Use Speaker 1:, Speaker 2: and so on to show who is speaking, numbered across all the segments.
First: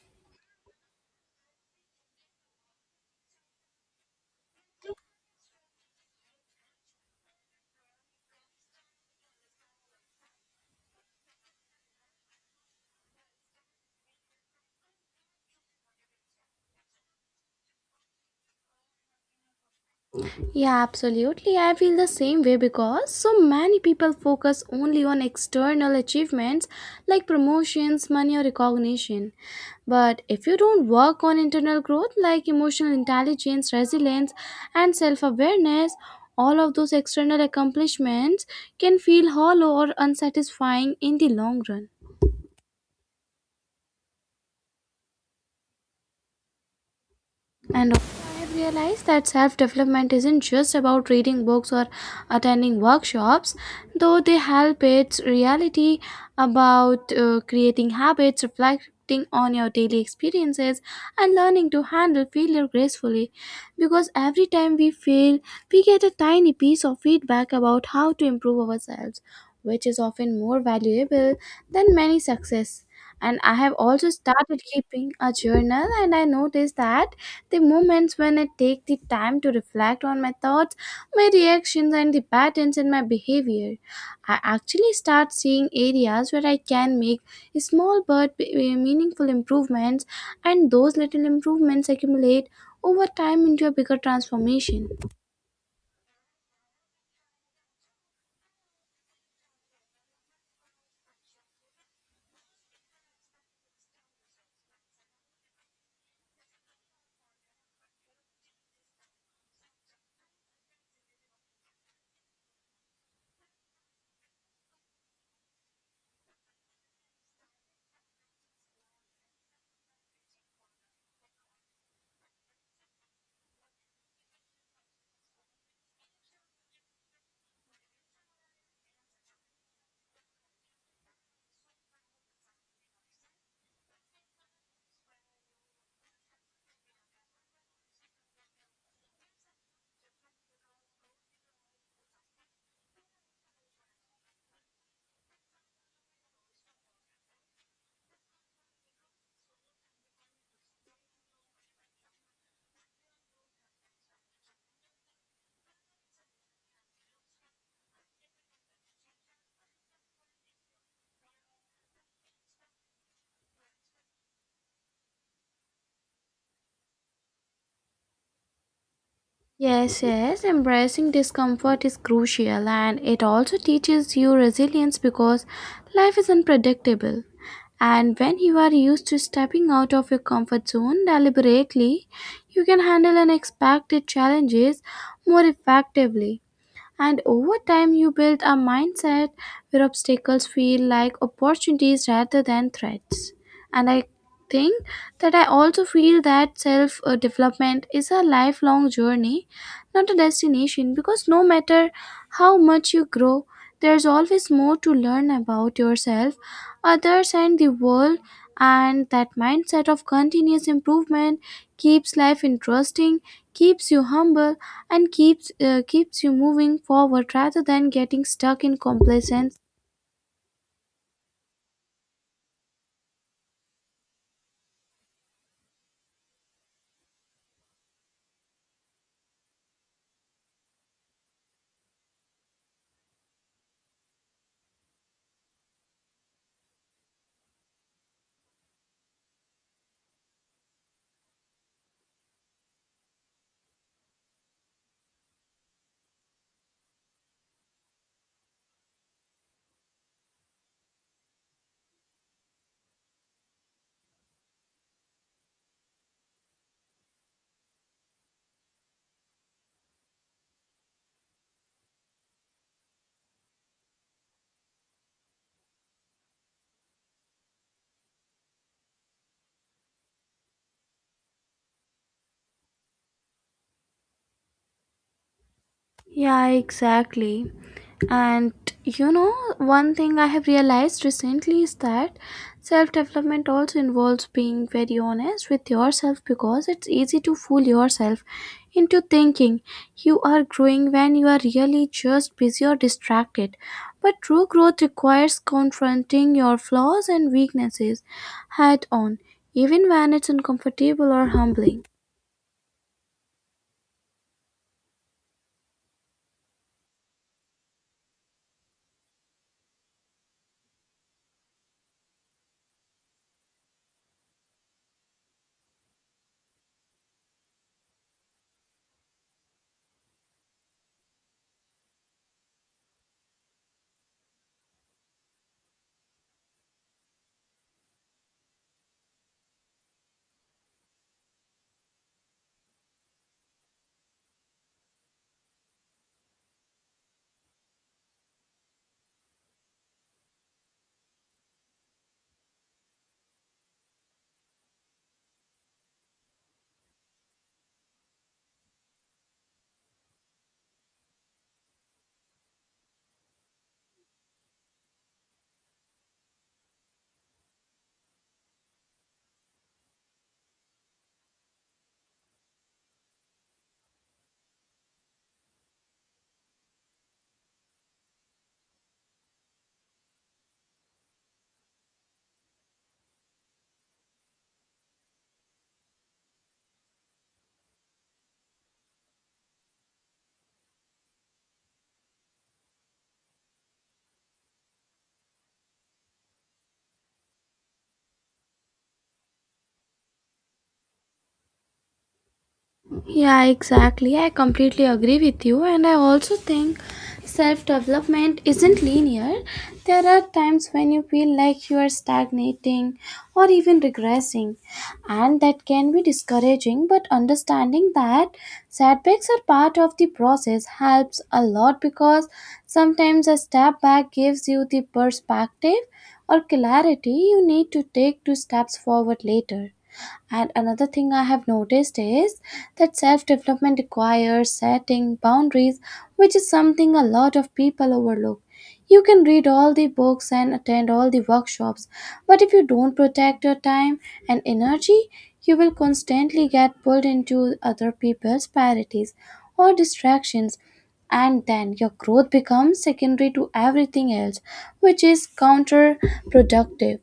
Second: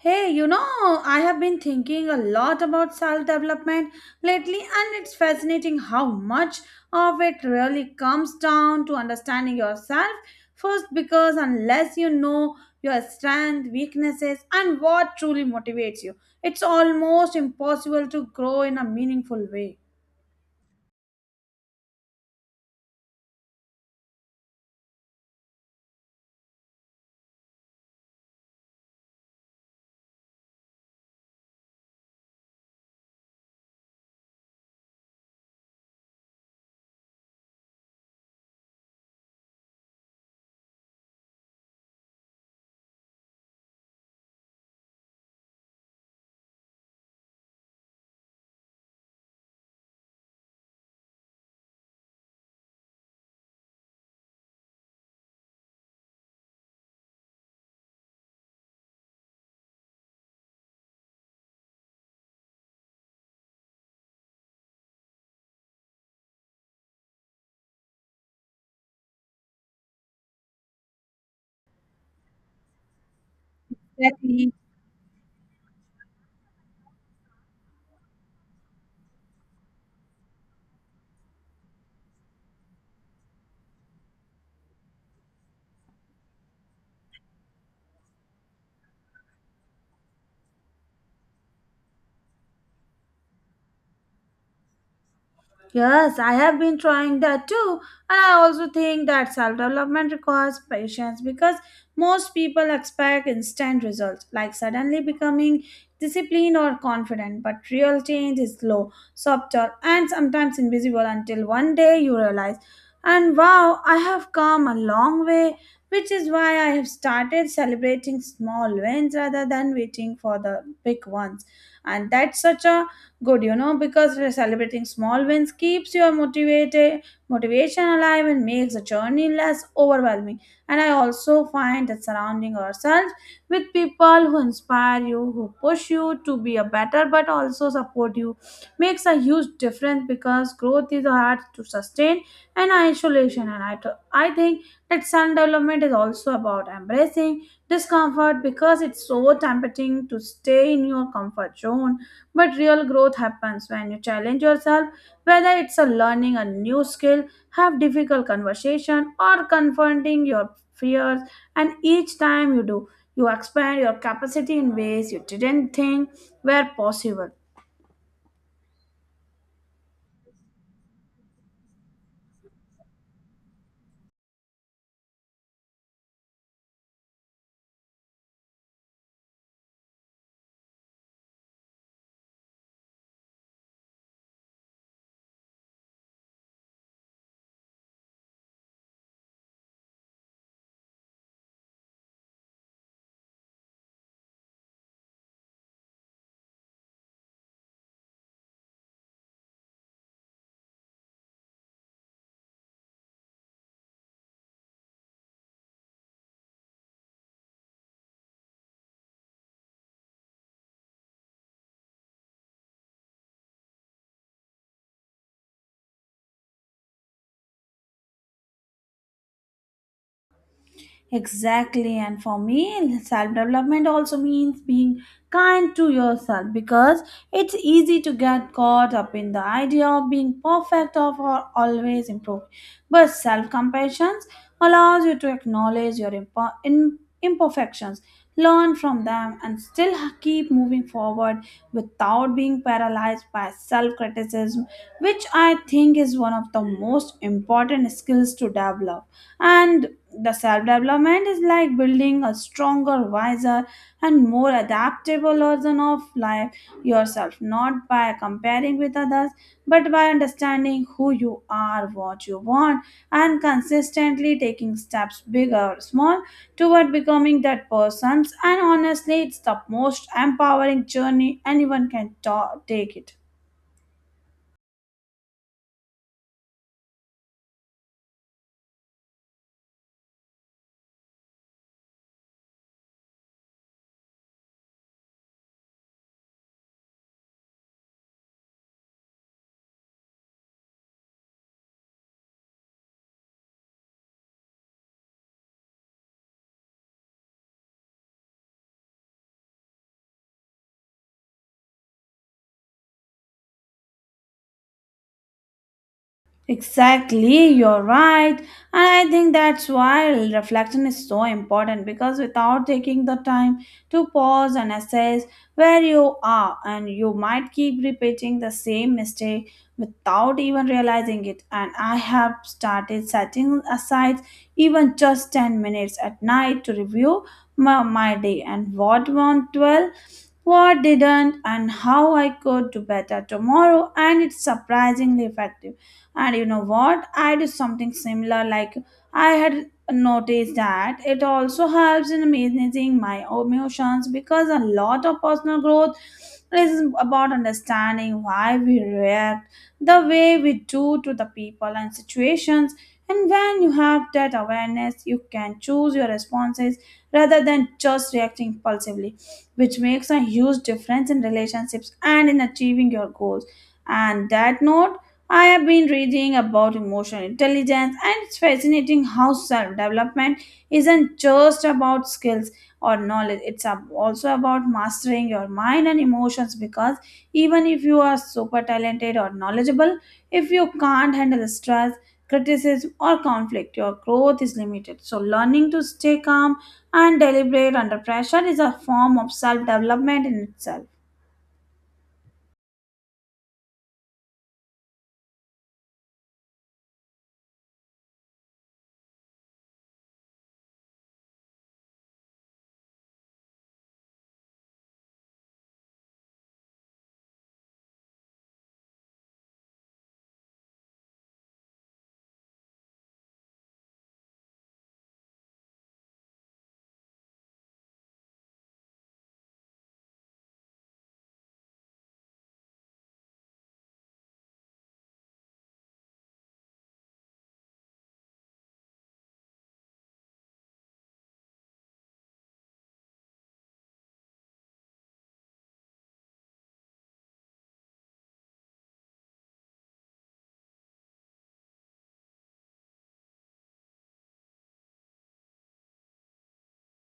Speaker 1: Hey, you know, I have been thinking a lot about self development lately, and it's fascinating how much of it really comes down to understanding yourself first. Because unless you know your strengths, weaknesses, and what truly motivates you, it's almost impossible to grow in a meaningful way.
Speaker 2: Yeah, absolutely. I feel the same way because so many people focus only on external achievements like promotions, money, or recognition. But if you don't work on internal growth like emotional intelligence, resilience, and self awareness, all of those external accomplishments can feel hollow or unsatisfying in the long run. And also I have realized that self development isn't just about reading books or attending workshops, though they help, it's reality about creating habits, reflecting on your daily experiences, and learning to handle failure gracefully. Because every time we fail, we get a tiny piece of feedback about how to improve ourselves, which is often more valuable than many success. And I have also
Speaker 1: Exactly.
Speaker 2: started keeping a journal, and I noticed that the moments when I take the time to reflect on my thoughts, my reactions, and the patterns in my behavior, I actually start seeing areas where I can make small but meaningful improvements, and those little improvements accumulate over time into a bigger transformation.
Speaker 1: Yes, I have been trying that too. And I also think that self development requires patience because most people expect instant results, like suddenly becoming disciplined or confident. But real change is slow, subtle, and sometimes invisible until one day you realize, and wow, I have come a long way. Which is why I have started celebrating small wins rather than waiting for the big ones. And that's such a good because celebrating small wins keeps your motivated motivation alive and makes the journey less overwhelming. And I also find that surrounding ourselves with people who inspire you, who push you to be a better but also support you, makes a huge difference because growth is hard to sustain and isolation. And I think that self development is also about embracing discomfort because it's so tempting to stay in your comfort zone, but real growth happens when you challenge yourself, whether it's a learning a new skill, have difficult conversation, or confronting your fears. And each time you do, you expand your capacity in ways you didn't think were possible.
Speaker 2: Yes, yes, embracing discomfort is crucial and it also teaches you resilience because life is unpredictable. And when you are used to stepping out of your comfort zone deliberately, you can handle unexpected challenges more effectively. And over time, you build a mindset where obstacles feel like opportunities rather than threats. And I think that I also feel that self development is a lifelong journey, not a destination, because no matter how much you grow, there's always more to learn about yourself, others, and the world. And that mindset of continuous improvement keeps life interesting, keeps you humble, and keeps you moving forward rather than getting stuck in complacence.
Speaker 1: Exactly, and for me, self development also means being kind to yourself because it's easy to get caught up in the idea of being perfect or for always improving. But self compassion allows you to acknowledge your imperfections, learn from them, and still keep moving forward without being paralyzed by self criticism, which I think is one of the most important skills to develop. And the self development is like building a stronger, wiser, and more adaptable version of life yourself, not by comparing with others, but by understanding who you are, what you want, and consistently taking steps, big or small, toward becoming that person. And honestly, it's the most empowering journey anyone can take it.
Speaker 2: Yeah, exactly. And you know, one thing I have realized recently is that self development also involves being very honest with yourself because it's easy to fool yourself into thinking you are growing when you are really just busy or distracted. But true growth requires confronting your flaws and weaknesses head on, even when it's uncomfortable or humbling.
Speaker 1: Exactly, you're right. And I think that's why reflection is so important because without taking the time to pause and assess where you are, and you might keep repeating the same mistake without even realizing it. And I have started setting aside even just 10 minutes at night to review my day and what went well, what didn't, and how I could do better tomorrow, and it's surprisingly effective. And you know what? I do something similar. Like, I had noticed that it also helps in managing my emotions because a lot of personal growth is about understanding why we react the way we do to the people and situations. And when you have that awareness, you can choose your responses rather than just reacting impulsively, which makes a huge difference in relationships and in achieving your goals. And that note, I have been reading about emotional intelligence, and it's fascinating how self development isn't just about skills or knowledge, also about mastering your mind and emotions because even if you are super talented or knowledgeable, if you can't handle stress, criticism, or conflict, your growth is limited. So, learning to stay calm and deliberate under pressure is a form of self development in itself.
Speaker 2: Yeah, exactly. I completely agree with you, and I also think self development isn't linear. There are times when you feel like you are stagnating or even regressing, and that can be discouraging. But understanding that setbacks are part of the process helps a lot because sometimes a step back gives you the perspective or clarity you need to take two steps forward later. And another thing I have noticed is that self development requires setting boundaries, which is something a lot of people overlook. You can read all the books and attend all the workshops, but if you don't protect your time and energy, you will constantly get pulled into other people's priorities or distractions, and then your growth becomes secondary to everything else, which is counterproductive.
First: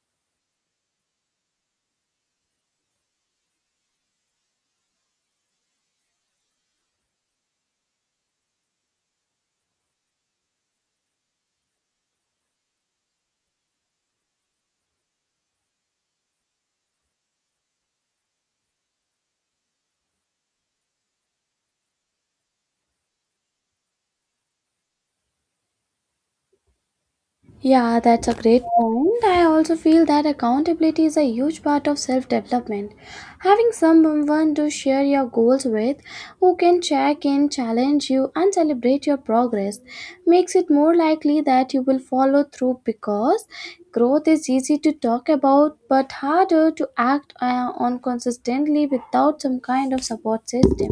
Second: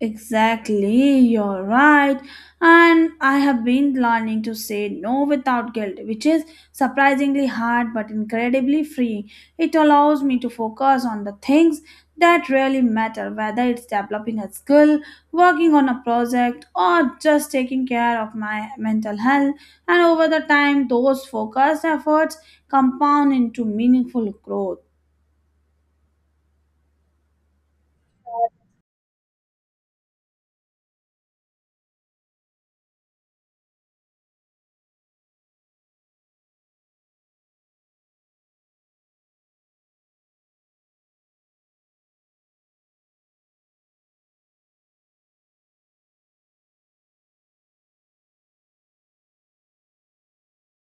Speaker 1: Exactly, you're right. And I have been learning to say no without guilt, which is surprisingly hard but incredibly freeing. It allows me to focus on the things that really matter, whether it's developing a skill, working on a project, or just taking care of my mental health. And over the time, those focused efforts compound into meaningful growth.
Speaker 2: Yeah, that's a great point. I also feel that accountability is a huge part of self development. Having someone to share your goals with, who can check in, challenge you, and celebrate your progress, makes it more likely that you will follow through because growth is easy to talk about but harder to act on consistently without some kind of support system.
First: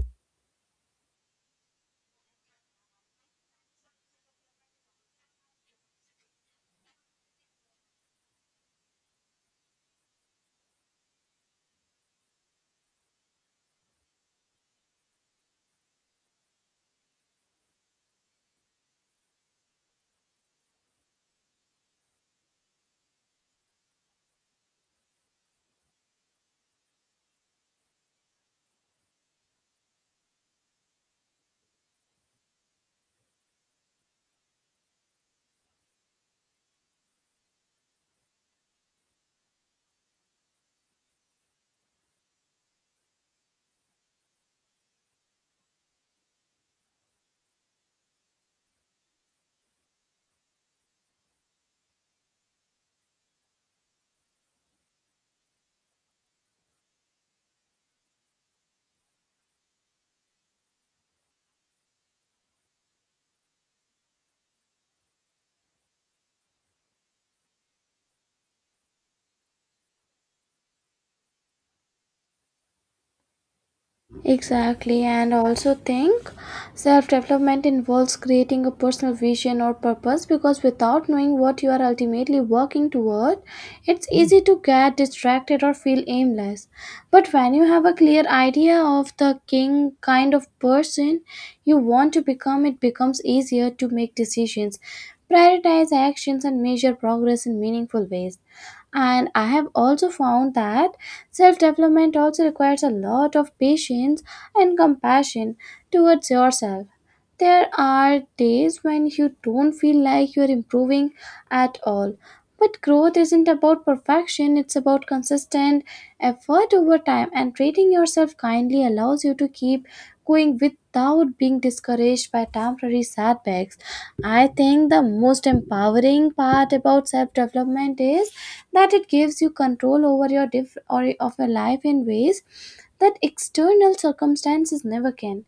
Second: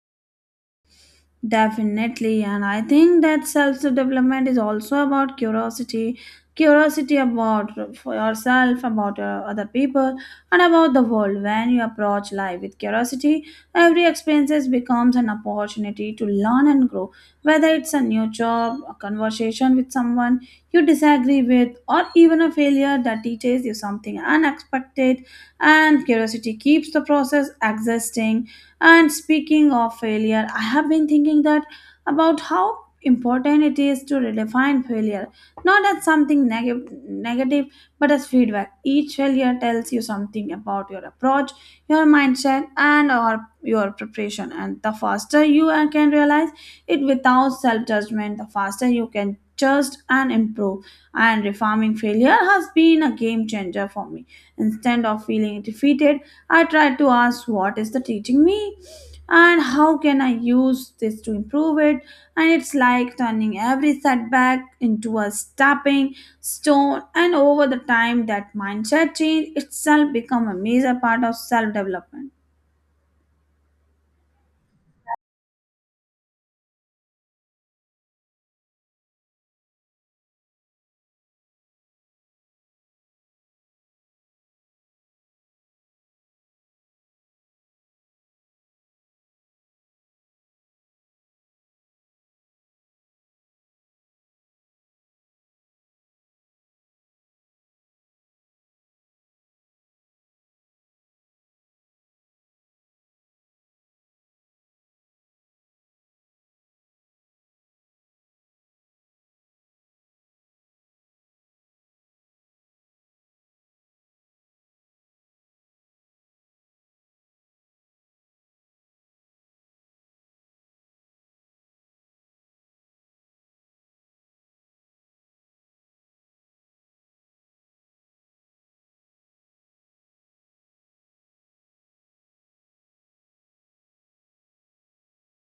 Speaker 1: Definitely, and I think that self development is also about curiosity about for yourself, about other people, and about the world. When you approach life with curiosity, every experience becomes an opportunity to learn and grow. Whether it's a new job, a conversation with someone you disagree with, or even a failure that teaches you something unexpected, and curiosity keeps the process existing. And speaking of failure, I have been thinking that about how important it is to redefine failure, not as something negative, but as feedback. Each failure tells you something about your approach, your mindset, and or your preparation. And the faster you can realize it without self judgment, the faster you can adjust and improve. And reforming failure has been a game changer for me. Instead of feeling defeated, I try to ask what is the teaching me and how can I use this to improve it? And it's like turning every setback into a stepping stone, and over the time, that mindset change itself become a major part of self development.
Speaker 2: Exactly, and also think self development involves creating a personal vision or purpose because without knowing what you are ultimately working toward, it's easy to get distracted or feel aimless. But when you have a clear idea of the king kind of person you want to become, it becomes easier to make decisions, prioritize actions, and measure progress in meaningful ways. And I have also found that self development also requires a lot of patience and compassion towards yourself. There are days when you don't feel like you're improving at all, but growth isn't about perfection, it's about consistent effort over time, and treating yourself kindly allows you to keep going without being discouraged by temporary setbacks. I think the most empowering part about self development is that it gives you control over your diff- or of your life in ways that external circumstances never can.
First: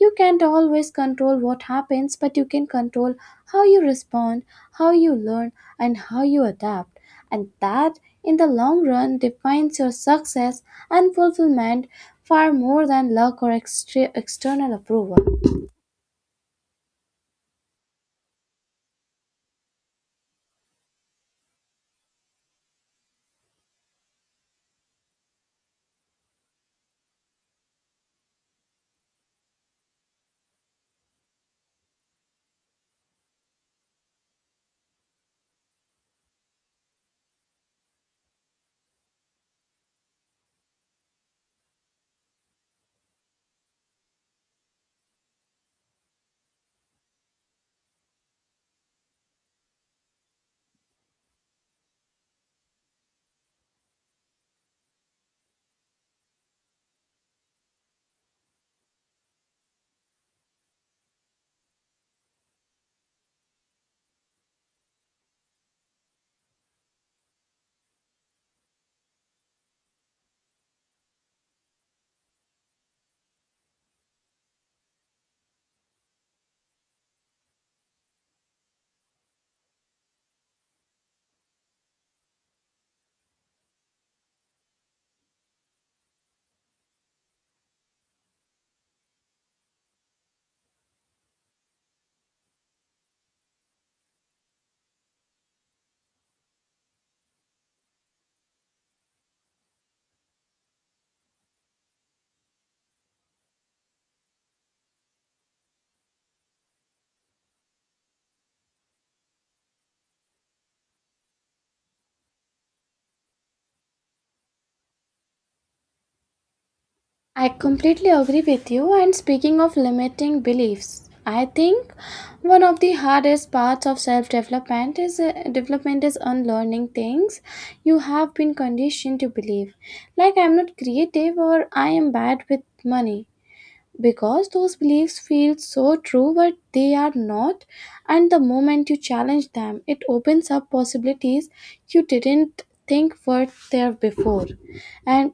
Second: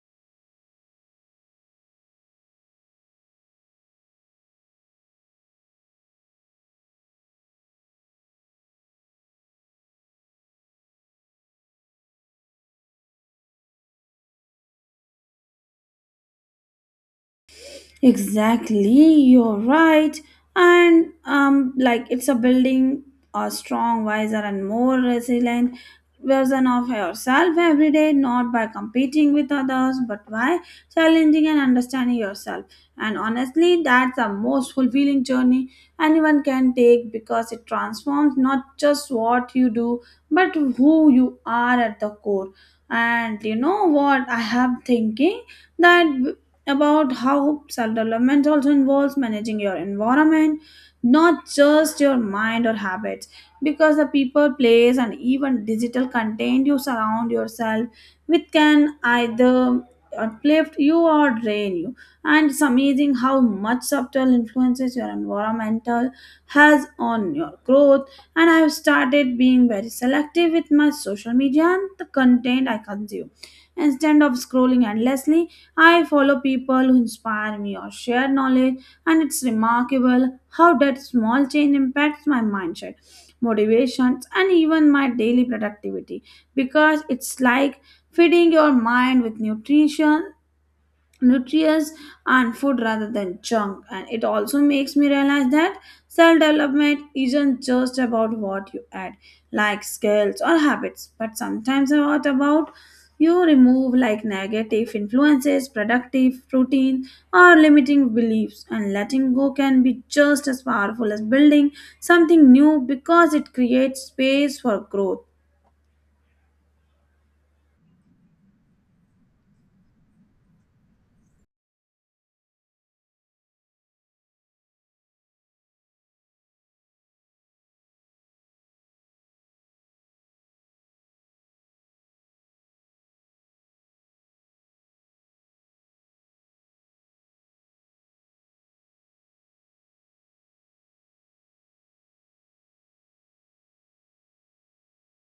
Speaker 2: You can't always control what happens, but you can control how you respond, how you learn, and how you adapt. And that, in the long run, defines your success and fulfillment far more than luck or external approval.
Speaker 1: Exactly, you're right. And it's a building a strong, wiser, and more resilient version of yourself every day, not by competing with others, but by challenging and understanding yourself. And honestly, that's the most fulfilling journey anyone can take because it transforms not just what you do, but who you are at the core. And you know what, I have thinking that about how self development also involves managing your environment, not just your mind or habits, because the people, place, and even digital content you surround yourself with can either uplift you or drain you. And it's amazing how much subtle influences your environmental has on your growth. And I've started being very selective with my social media and the content I consume. Instead of scrolling endlessly, I follow people who inspire me or share knowledge, and it's remarkable how that small change impacts my mindset, motivations, and even my daily productivity because it's like feeding your mind with nutrition nutrients and food rather than junk. And it also makes me realize that self development isn't just about what you add, like skills or habits, but sometimes about you remove, like negative influences, productive routine, or limiting beliefs. And letting go can be just as powerful as building something new because it creates space for growth.
Speaker 2: I completely agree with you. And speaking of limiting beliefs, I think one of the hardest parts of self-development is development is unlearning things you have been conditioned to believe, like I'm not creative or I am bad with money. Because those beliefs feel so true, but they are not, and the moment you challenge them, it opens up possibilities you didn't think were there before. And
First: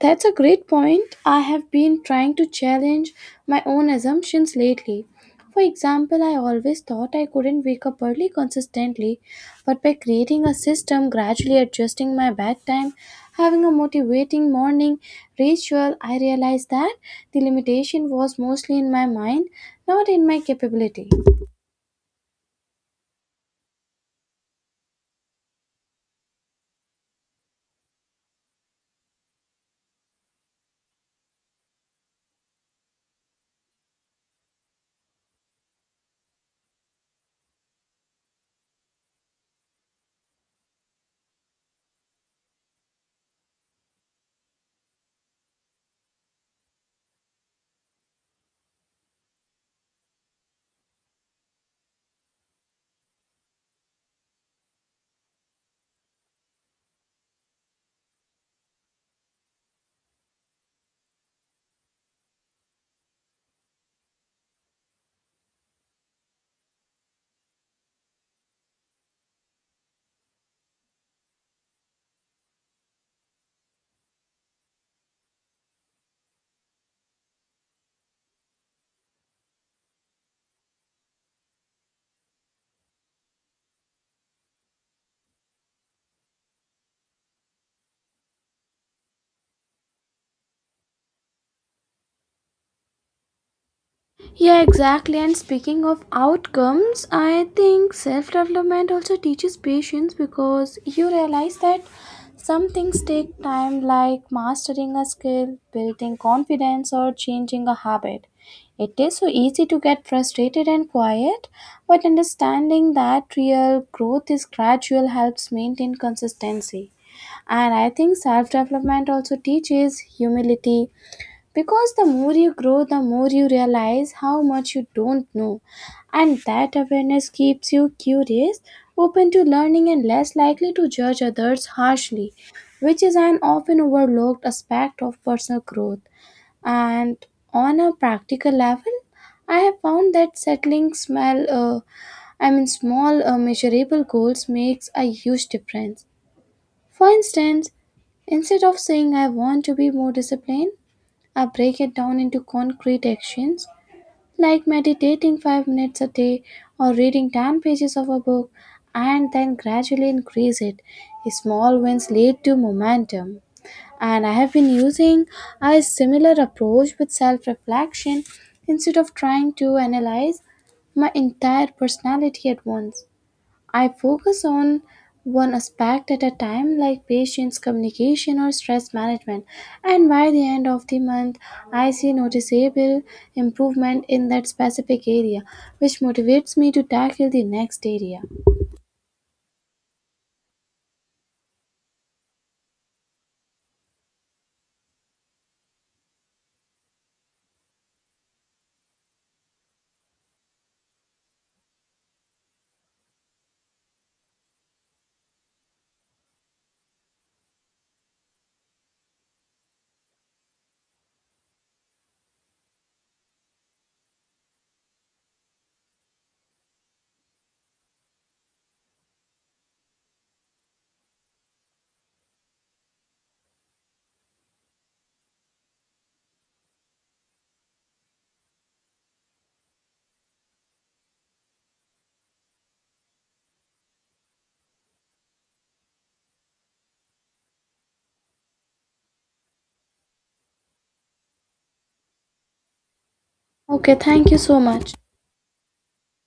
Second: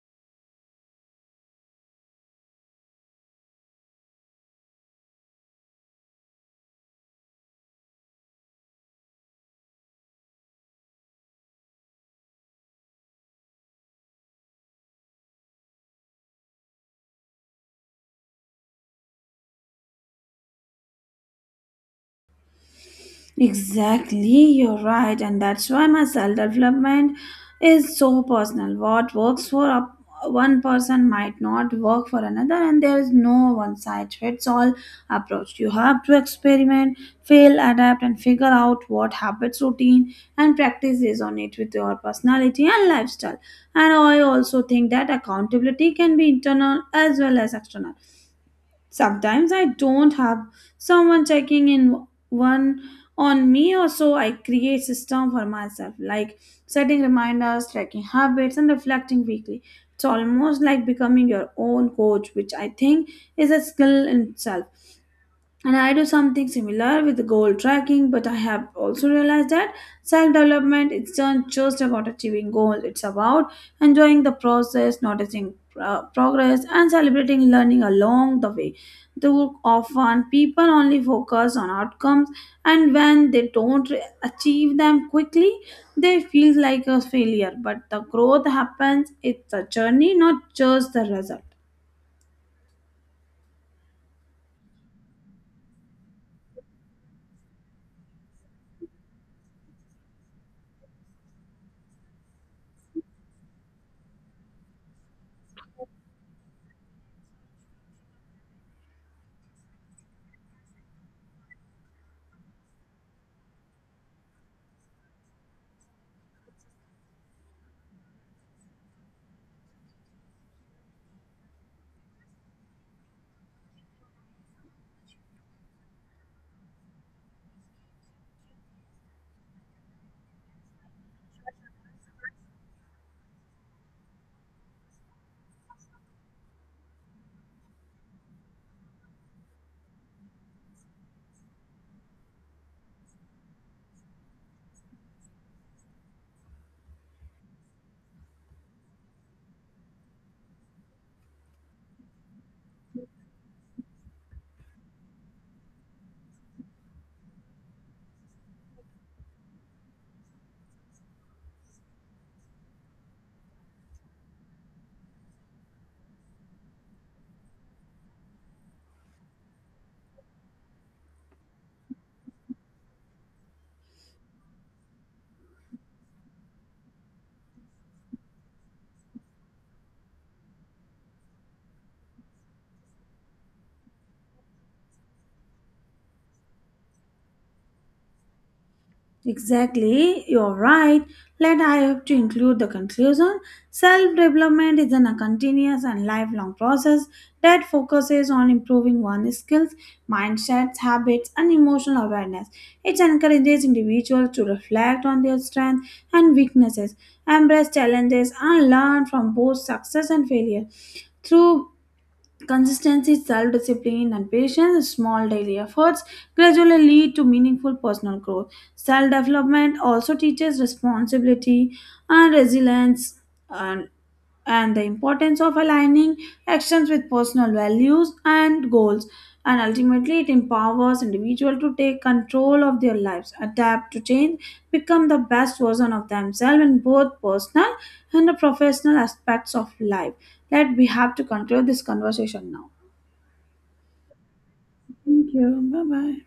Speaker 2: that's a great point. I have been trying to challenge my own assumptions lately. For example, I always thought I couldn't wake up early consistently, but by creating a system, gradually adjusting my bedtime, having a motivating morning ritual, I realized that the limitation was mostly in my mind, not in my capability.
Speaker 1: Exactly, you're right, and that's why my self development is so personal. What works for one person might not work for another, and there is no one size fits all approach. You have to experiment, fail, adapt, and figure out what habits, routine, and practice resonate with your personality and lifestyle. And I also think that accountability can be internal as well as external. Sometimes I don't have someone checking in one on me, or so I create system for myself like setting reminders, tracking habits, and reflecting weekly. It's almost like becoming your own coach, which I think is a skill in itself. And I do something similar with goal tracking, but I have also realized that self development is not just about achieving goals, it's about enjoying the process, noticing progress, and celebrating learning along the way. Too often, people only focus on outcomes, and when they don't achieve them quickly, they feel like a failure. But the growth happens, it's a journey, not just the result.
Speaker 2: Yeah, exactly. And speaking of outcomes, I think self development also teaches patience because you realize that some things take time, like mastering a skill, building confidence, or changing a habit. It is so easy to get frustrated and quiet, but understanding that real growth is gradual helps maintain consistency. And I think self development also teaches humility because the more you grow, the more you realize how much you don't know. And that awareness keeps you curious, open to learning, and less likely to judge others harshly, which is an often overlooked aspect of personal growth. And on a practical level, I have found that settling small, I mean, small measurable goals makes a huge difference. For instance, instead of saying I want to be more disciplined, I break it down into concrete actions like meditating 5 minutes a day or reading 10 pages of a book and then gradually increase it. Small wins lead to momentum. And I have been using a similar approach with self reflection instead of trying to analyze my entire personality at once. I focus on one aspect at a time, like patients, communication, or stress management, and by the end of the month, I see noticeable improvement in that specific area, which motivates me to tackle the next area.
Speaker 1: Exactly, you're right. Let I have to include the conclusion. Self development is a continuous and lifelong process that focuses on improving one's skills, mindsets, habits, and emotional awareness. It encourages individuals to reflect on their strengths and weaknesses, embrace challenges, and learn from both success and failure. Through consistency, self discipline, and patience, small daily efforts gradually lead to meaningful personal growth. Self development also teaches responsibility and resilience and, and the importance of aligning actions with personal values and goals. And ultimately, it empowers individuals to take control of their lives, adapt to change, become the best version of themselves in both personal and the professional aspects of life. That we have to conclude this conversation now.
Speaker 2: Okay, thank you so much.
Speaker 1: Thank you. Bye bye.